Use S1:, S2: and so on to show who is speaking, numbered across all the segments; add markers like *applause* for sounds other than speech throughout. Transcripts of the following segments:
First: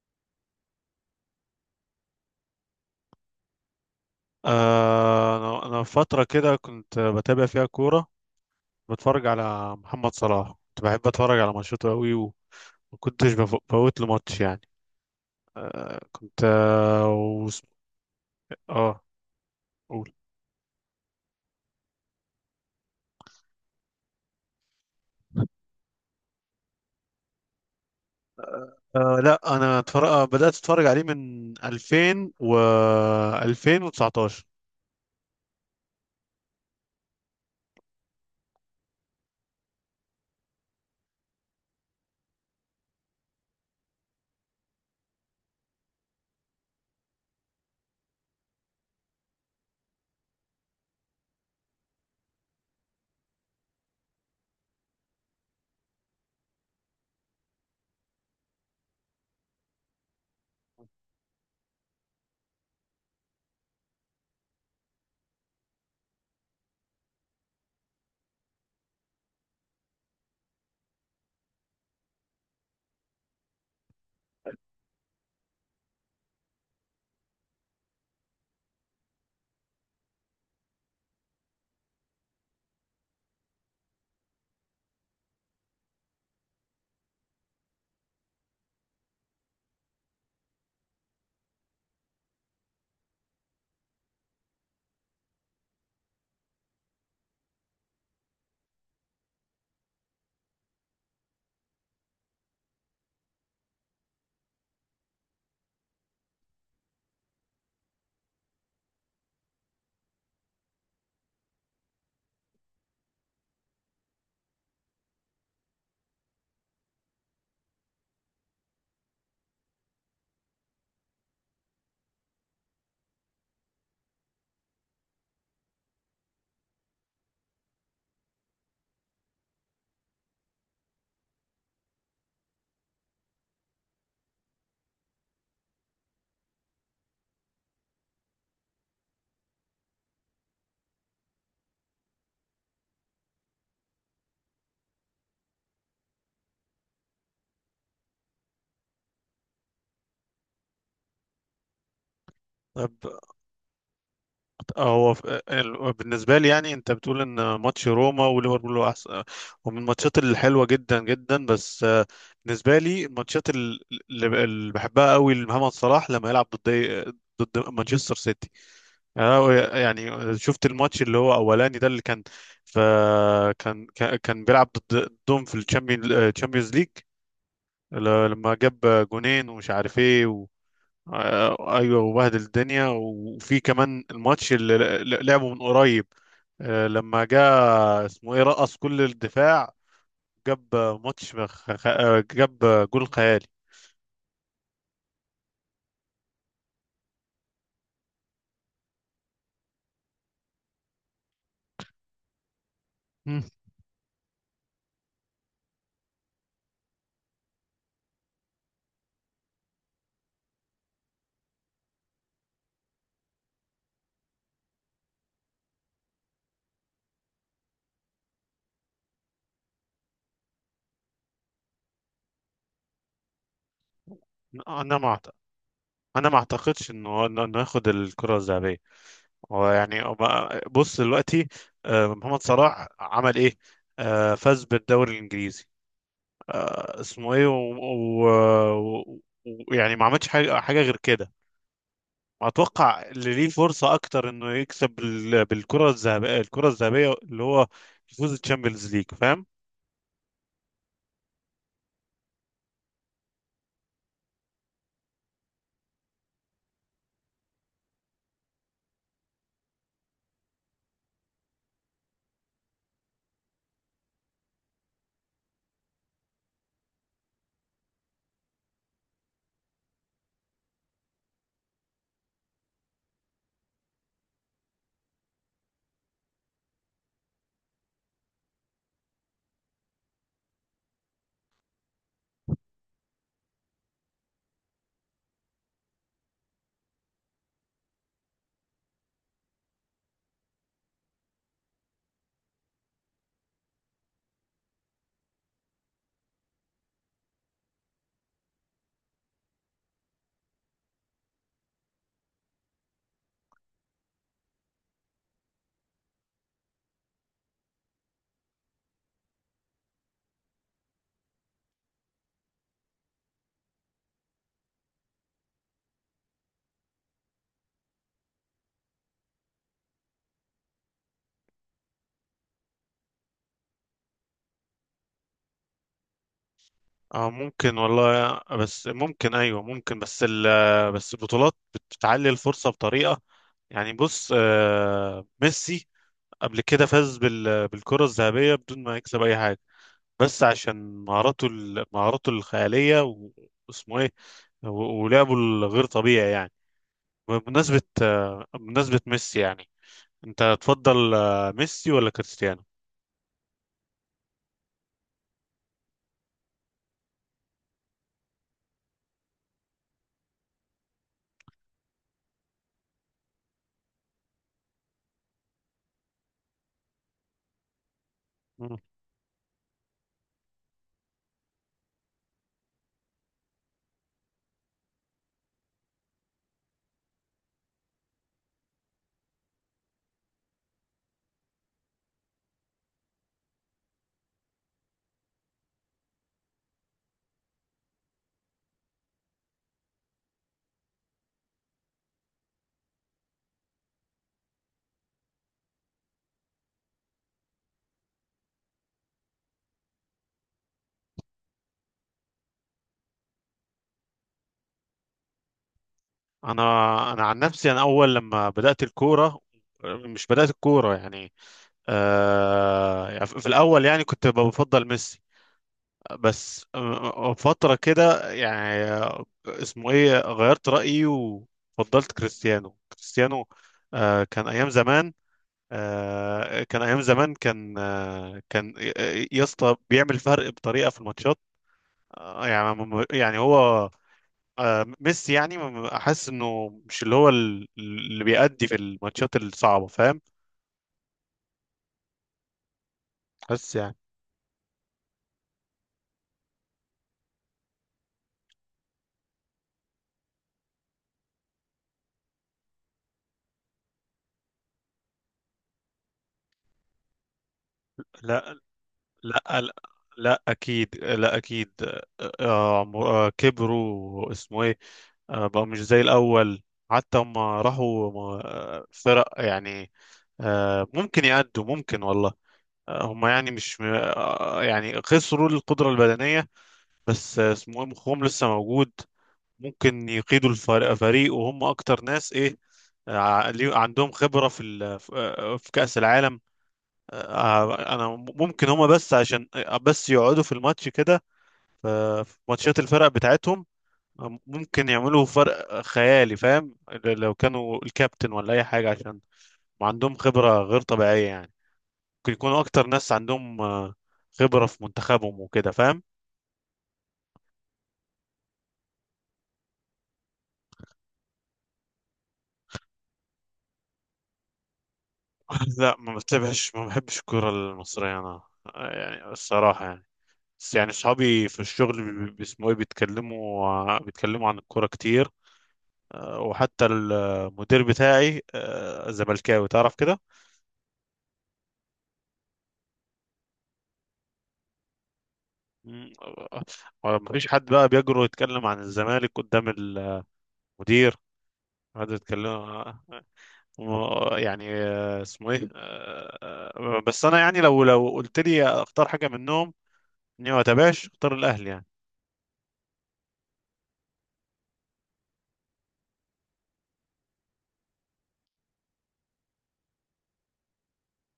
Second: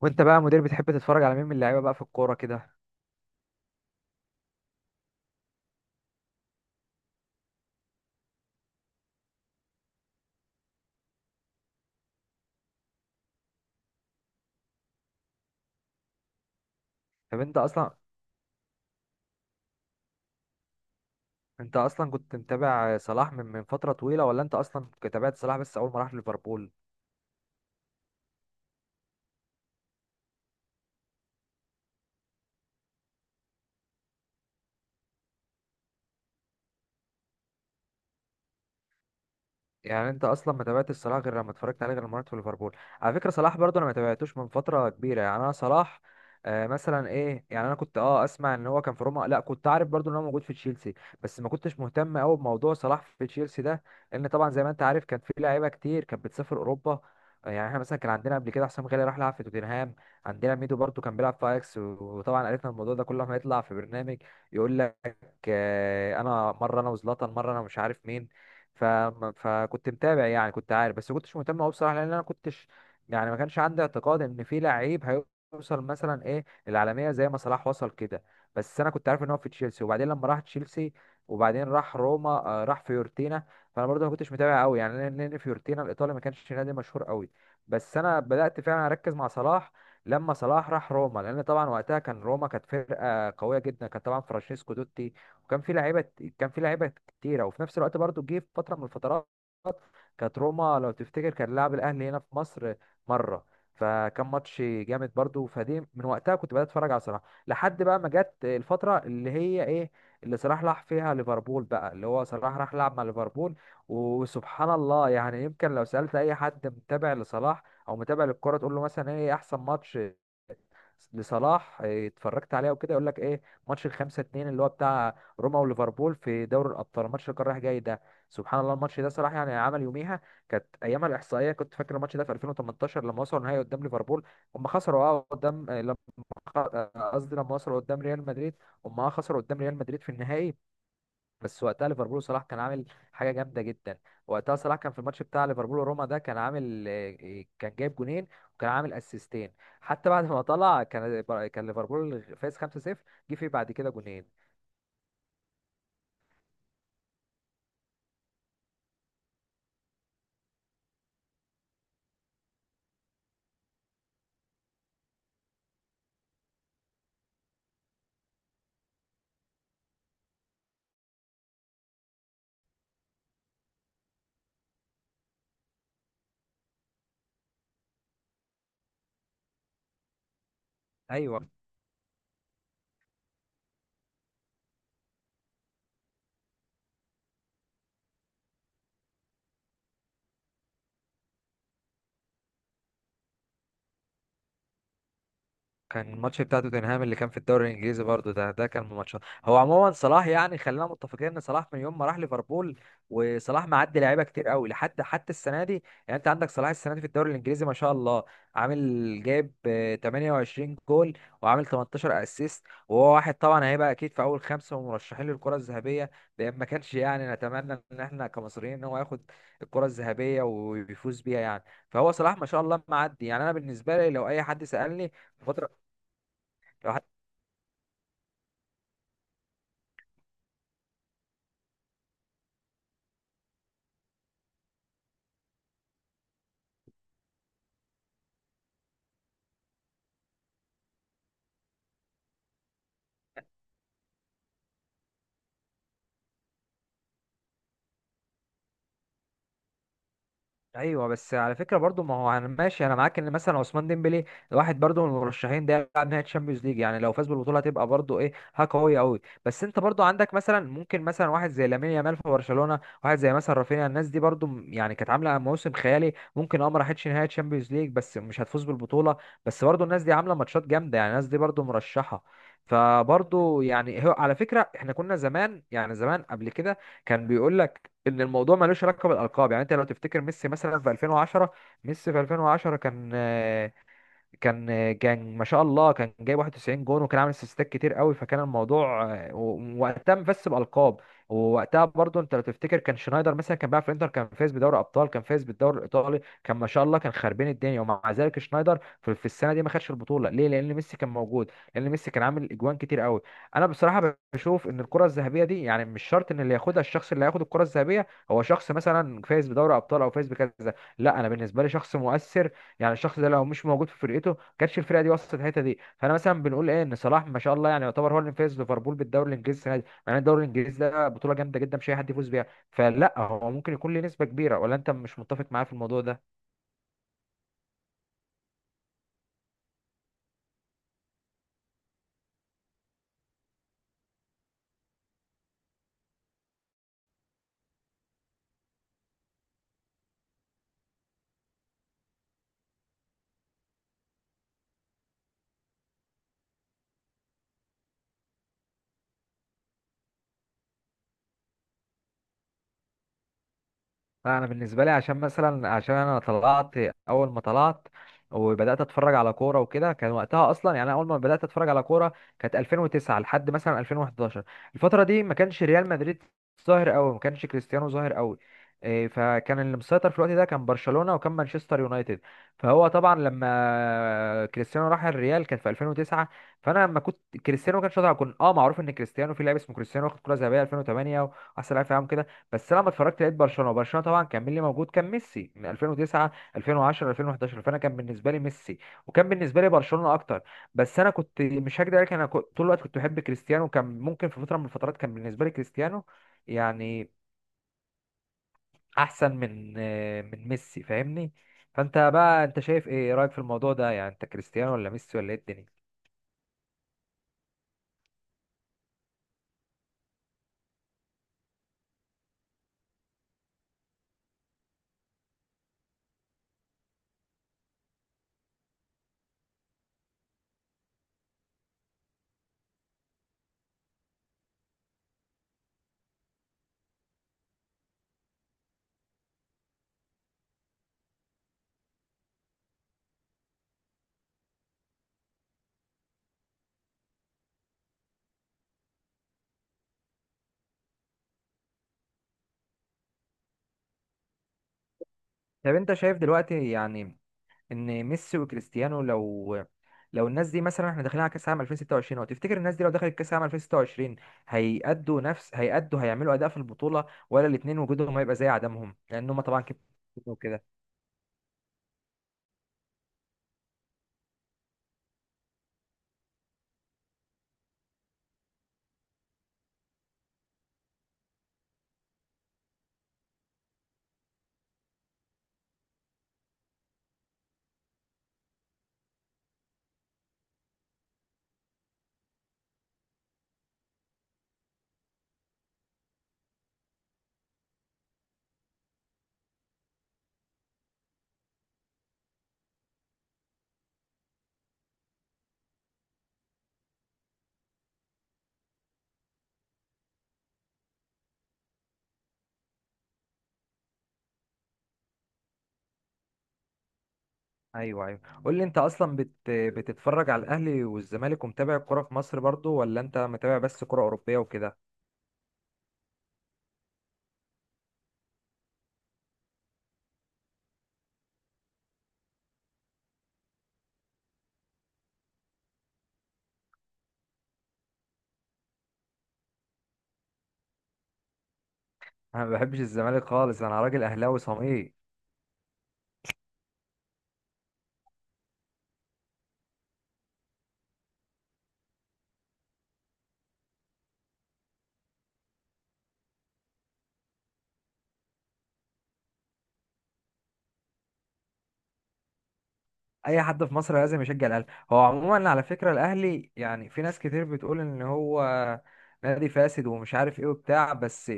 S1: وانت بقى مدير بتحب تتفرج على مين من اللعيبه بقى في الكوره كده؟
S2: أنا فترة كده كنت بتابع فيها كورة. بتفرج على محمد صلاح، كنت بحب أتفرج على ماتشاته أوي، وما كنتش بفوت له ماتش يعني. آه، كنت آه
S1: طب
S2: وس- آه قول.
S1: انت اصلا كنت متابع صلاح من فتره طويله، ولا انت اصلا تابعت صلاح بس اول ما راح ليفربول؟
S2: لا، أنا بدأت أتفرج عليه من 2000 و 2019.
S1: يعني انت اصلا ما تابعتش صلاح غير لما اتفرجت عليه غير مرات في ليفربول، على فكره صلاح برضه انا ما تابعتوش من فتره كبيره، يعني انا صلاح مثلا ايه، يعني انا كنت اسمع ان هو كان في روما، لا كنت عارف برضه ان هو موجود في تشيلسي. بس ما كنتش مهتم قوي بموضوع صلاح في تشيلسي ده، لان طبعا زي ما انت عارف كان في لعيبه كتير كانت بتسافر اوروبا. يعني احنا مثلا كان عندنا قبل كده حسام غالي راح لعب في توتنهام، عندنا ميدو برضه كان بيلعب في اياكس وطبعا عرفنا الموضوع ده كل ما يطلع في برنامج يقول لك انا مره انا وزلاتان، مره انا مش عارف مين. ف... فكنت متابع، يعني كنت عارف بس كنتش مهتم قوي بصراحه، لان انا كنتش يعني ما كانش عندي اعتقاد ان في لعيب هيوصل مثلا ايه العالميه زي ما صلاح وصل كده. بس انا كنت عارف ان هو في تشيلسي، وبعدين لما راح تشيلسي وبعدين راح روما، راح فيورتينا، فانا برضه ما كنتش متابع قوي يعني، لأن فيورتينا الايطالي ما كانش نادي مشهور قوي. بس انا بدات فعلا اركز مع صلاح لما صلاح راح روما، لان طبعا وقتها كان روما كانت فرقه قويه جدا، كان طبعا فرانشيسكو توتي وكان في لعيبه، كان في لعيبه كتيره، وفي نفس الوقت برضو جه في فتره من الفترات كانت روما لو تفتكر كان لاعب الاهلي هنا في مصر مره، فكان ماتش جامد برضو، فدي من وقتها كنت بدات اتفرج على صلاح لحد بقى ما جت الفتره اللي هي ايه، اللي صلاح راح فيها ليفربول بقى، اللي هو صلاح راح لعب مع ليفربول. وسبحان الله، يعني يمكن لو سالت اي حد متابع لصلاح او متابع للكوره تقول له مثلا ايه احسن ماتش لصلاح اتفرجت عليها وكده، يقول لك ايه ماتش الخمسة اتنين اللي هو بتاع روما وليفربول في دوري الابطال، الماتش اللي كان رايح جاي ده. سبحان الله الماتش ده صلاح يعني عمل يوميها، كانت ايامها الاحصائيه، كنت فاكر الماتش ده في 2018 لما وصلوا النهائي قدام ليفربول، هم خسروا قدام، آه، لما خ- آه، قصدي لما وصلوا قدام ريال مدريد، هم خسروا قدام ريال مدريد في النهائي. بس وقتها ليفربول صلاح كان عامل حاجه جامده جدا، وقتها صلاح كان في الماتش بتاع ليفربول وروما ده كان عامل، كان جايب جونين وكان عامل اسيستين، حتى بعد ما طلع كان ليفربول فاز 5-0، جه فيه بعد كده جونين.
S2: هو بالنسبة لي، يعني انت بتقول ان ماتش روما وليفربول هو احسن ومن الماتشات الحلوة جدا جدا. بس بالنسبة لي الماتشات اللي بحبها قوي لمحمد صلاح لما يلعب ضد ضد مانشستر سيتي. أنا يعني شفت الماتش اللي هو اولاني ده اللي كان ف كان بيلعب ضدهم في الشامبيونز ليج لما جاب جونين ومش عارف ايه.
S1: ايوه،
S2: ايوه، وبهدل الدنيا. وفي كمان الماتش لعبه من قريب، لما جاء اسمه ايه رقص كل الدفاع. جاب ماتش خ- خ- آه، جاب آه، جول خيالي.
S1: كان الماتش بتاع توتنهام اللي كان في الدوري الانجليزي برضو ده كان من ماتشات، هو عموما صلاح يعني خلينا متفقين ان صلاح من يوم ما راح ليفربول
S2: مم.
S1: وصلاح معدي لعيبه كتير قوي لحد حتى السنه دي. يعني انت عندك صلاح السنه دي في الدوري الانجليزي ما شاء الله عامل جايب 28 جول وعامل 18 اسيست، وهو واحد طبعا هيبقى اكيد في اول خمسه ومرشحين للكره الذهبيه، لان ما كانش يعني نتمنى ان احنا كمصريين ان هو ياخد الكره الذهبيه ويفوز بيها يعني. فهو صلاح ما شاء الله معدي، يعني انا بالنسبه لي لو اي حد
S2: انا
S1: سالني
S2: ما أعت-
S1: الفترة
S2: انا ما اعتقدش
S1: الواحد-
S2: انه إنه ياخد الكره الذهبيه. هو يعني بص دلوقتي، محمد صلاح عمل ايه؟ فاز بالدوري الانجليزي اسمه ايه ويعني ويعني ما عملش حاجه غير كده. اتوقع اللي ليه فرصه اكتر انه يكسب بالكره الذهبيه، الكره الذهبيه اللي هو يفوز الشامبيونز ليج، فاهم؟
S1: ايوه بس على فكره برضو، ما هو انا ماشي انا معاك ان مثلا عثمان ديمبلي الواحد برضو من المرشحين ده يلعب نهائي تشامبيونز ليج، يعني لو فاز بالبطوله هتبقى برضو ايه حاجه قويه قوي، بس انت برضو عندك مثلا ممكن مثلا واحد زي لامين يامال في برشلونه، واحد زي مثلا رافينيا، الناس دي برضو يعني كانت عامله موسم خيالي، ممكن ما راحتش نهائي تشامبيونز ليج بس مش هتفوز بالبطوله، بس برضو الناس دي عامله ماتشات جامده يعني الناس دي برضو مرشحه. فبرضو يعني هو على فكره احنا كنا زمان يعني زمان قبل كده كان بيقول ان الموضوع ملوش علاقه بالالقاب. يعني انت لو تفتكر ميسي مثلا في 2010، ميسي في 2010 كان، كان ما شاء الله كان جايب 91 جون، وكان عامل اسيستات كتير قوي، فكان الموضوع، وقتها مفس بالقاب. ووقتها برضو انت لو تفتكر كان شنايدر مثلا كان بيلعب في الانتر، كان فايز بدوري ابطال، كان فايز بالدوري الايطالي، كان ما شاء الله كان خربين الدنيا، ومع ذلك شنايدر في السنه دي ما خدش البطوله. ليه؟ لان ميسي كان موجود، لان ميسي كان عامل اجوان كتير قوي. انا بصراحه بشوف ان الكره الذهبيه دي يعني مش شرط ان اللي ياخدها الشخص اللي هياخد الكره الذهبيه هو شخص مثلا فايز بدوري ابطال او فايز بكذا، لا انا بالنسبه لي شخص مؤثر، يعني الشخص ده لو مش موجود في فرقته كانتش الفرقه دي وصلت الحته دي. فانا مثلا بنقول ايه ان صلاح ما شاء الله يعني يعتبر هو اللي فاز ليفربول بالدوري الانجليزي السنه دي، يعني الدوري الانجليزي ده بطوله جامده جدا مش اي حد يفوز بيها، فلا هو ممكن يكون له نسبه كبيره، ولا انت مش متفق معايا في الموضوع ده؟
S2: اه، ممكن والله، بس ممكن، ايوه ممكن. بس البطولات بتعلي الفرصه بطريقه. يعني بص، ميسي قبل كده فاز بالكره الذهبيه بدون ما يكسب اي حاجه، بس عشان مهاراته الخياليه واسمه ايه ولعبه الغير طبيعي يعني. بمناسبه ميسي يعني، انت تفضل ميسي ولا كريستيانو؟
S1: لا انا بالنسبه لي عشان مثلا، عشان انا طلعت اول ما طلعت وبدات اتفرج على كوره وكده كان وقتها اصلا، يعني أنا اول ما بدات اتفرج على كوره كانت 2009 لحد مثلا 2011، الفتره دي ما كانش ريال مدريد ظاهر قوي، ما كانش كريستيانو ظاهر قوي،
S2: مم.
S1: فكان اللي مسيطر في الوقت ده كان برشلونه وكان مانشستر يونايتد. فهو طبعا لما كريستيانو راح الريال كان في 2009، فانا لما كنت كريستيانو ما كانش طالع كنت معروف ان كريستيانو في لاعب اسمه كريستيانو واخد كره ذهبيه 2008 واحسن لاعب في العالم، بس انا لما اتفرجت لقيت برشلونه، وبرشلونه طبعا كان مين اللي موجود، كان ميسي من 2009 2010 2011، فانا كان بالنسبه لي ميسي وكان بالنسبه لي برشلونه اكتر. بس انا كنت مش هكدب عليك انا كنت طول الوقت كنت بحب كريستيانو، وكان ممكن في فتره من الفترات كان بالنسبه لي كريستيانو يعني احسن من من ميسي، فاهمني؟ فانت بقى انت شايف ايه، إيه رايك في الموضوع ده؟ يعني انت كريستيانو ولا ميسي ولا ايه الدنيا؟
S2: انا انا عن نفسي، انا اول لما بدات الكوره، مش بدات الكوره يعني يعني في الاول يعني كنت بفضل ميسي. بس فتره كده يعني اسمه ايه غيرت رايي، وفضلت كريستيانو. كان ايام زمان، كان ايام زمان كان آه كان آه، يا اسطى بيعمل فرق بطريقه في الماتشات. هو ميسي يعني احس انه مش اللي هو اللي بيأدي في الماتشات الصعبة، فاهم، حاسس يعني؟
S1: طب انت شايف دلوقتي يعني ان ميسي وكريستيانو لو، الناس دي مثلا، احنا داخلين على كاس عام 2026 اهو، تفتكر الناس دي لو دخلت كاس عام 2026 هيأدوا نفس، هيعملوا اداء في البطوله، ولا الاثنين وجودهم هيبقى زي
S2: لا،
S1: عدمهم لان
S2: لا،
S1: هم طبعا كده
S2: لا
S1: وكده؟
S2: اكيد، لا اكيد. كبروا اسمه ايه، بقوا مش زي الاول، حتى هم راحوا فرق يعني. ممكن يأدوا، ممكن والله. هم يعني مش م- آه، يعني خسروا القدرة البدنية، بس اسمه ايه مخهم لسه موجود. ممكن يقيدوا الفريق فريق وهم اكتر ناس ايه عندهم خبرة في في كأس العالم. انا ممكن هم بس عشان بس يقعدوا في الماتش كده ف- في ماتشات الفرق بتاعتهم، ممكن يعملوا فرق خيالي، فاهم؟ لو كانوا الكابتن ولا اي حاجة، عشان عندهم خبرة غير طبيعية يعني. ممكن يكونوا اكتر ناس عندهم خبرة في منتخبهم وكده، فاهم؟
S1: ايوه ايوه، قول لي انت اصلا بتتفرج على الاهلي والزمالك ومتابع الكوره في مصر برضو، ولا انت متابع بس كوره اوروبيه وكده؟
S2: *laughs* لا، ما بتابعش، ما بحبش الكرة المصرية انا. يعني الصراحة يعني. بس يعني اصحابي في الشغل اسمه ايه بيتكلموا عن الكوره كتير. وحتى المدير بتاعي زملكاوي تعرف كده.
S1: انا ما بحبش الزمالك خالص، انا راجل اهلاوي صميم،
S2: مم، مفيش حد بقى بيجرؤ يتكلم عن الزمالك قدام المدير. هذا يتكلم اسمه ايه، بس انا يعني لو قلت لي اختار حاجه منهم، اني ما اتابعش اختار الاهلي يعني.
S1: اي حد في مصر لازم يشجع الاهلي. هو عموما على فكره الاهلي، يعني في ناس كتير بتقول ان هو نادي فاسد ومش عارف ايه وبتاع، بس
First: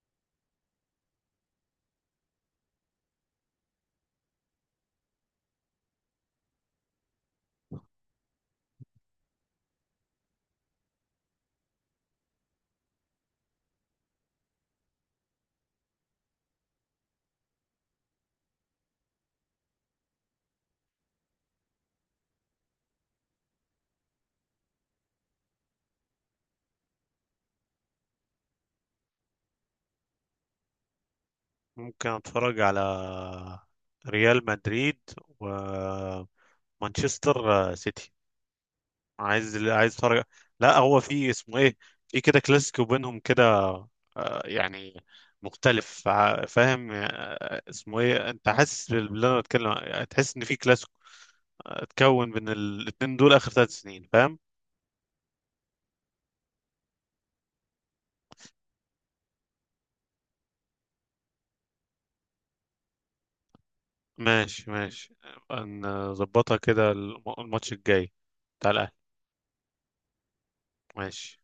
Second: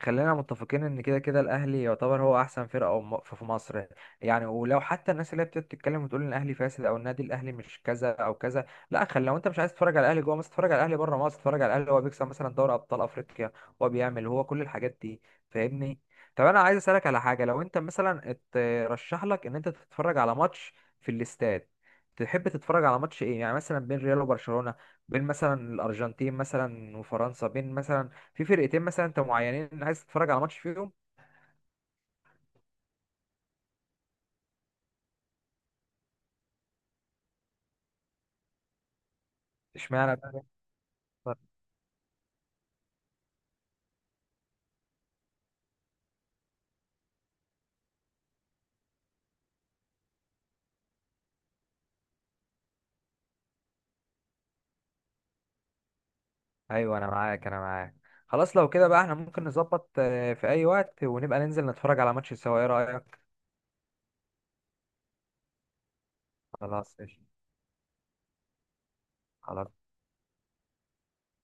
S1: خلينا متفقين ان كده كده الاهلي يعتبر هو احسن فرقه في مصر. يعني ولو حتى الناس اللي هي بتقعد تتكلم وتقول ان الاهلي فاسد او النادي الاهلي مش كذا او كذا، لا خلي، لو انت مش عايز تتفرج على الاهلي جوه مصر اتفرج على الاهلي بره مصر، اتفرج على الاهلي هو بيكسب مثلا دوري ابطال افريقيا، هو بيعمل هو كل الحاجات دي، فاهمني؟ طب انا عايز اسالك على حاجه، لو انت مثلا اترشح لك ان انت تتفرج على ماتش في الاستاد تحب تتفرج على ماتش ايه، يعني مثلا بين ريال وبرشلونة، بين مثلا الارجنتين مثلا وفرنسا، بين مثلا في فرقتين مثلا انت معينين عايز تتفرج على ماتش فيهم؟
S2: ممكن اتفرج على ريال مدريد ومانشستر سيتي، عايز
S1: اشمعنى
S2: اتفرج.
S1: بقى ريال
S2: لا، هو في
S1: وبرشلونة؟
S2: اسمه ايه، في كده كلاسيكو بينهم كده، يعني مختلف، فاهم؟ اسمه ايه، انت حاسس باللي انا بتكلم يعني، تحس ان في كلاسيكو اتكون بين الاتنين دول اخر ثلاث سنين، فاهم؟
S1: ايوه انا معاك انا معاك، خلاص لو كده بقى احنا ممكن نظبط في اي وقت ونبقى ننزل نتفرج على ماتش سوا، ايه رأيك؟
S2: ماشي، ماشي، نظبطها كده
S1: خلاص قشطة.
S2: الماتش الجاي بتاع الاهلي،
S1: خلاص
S2: ماشي.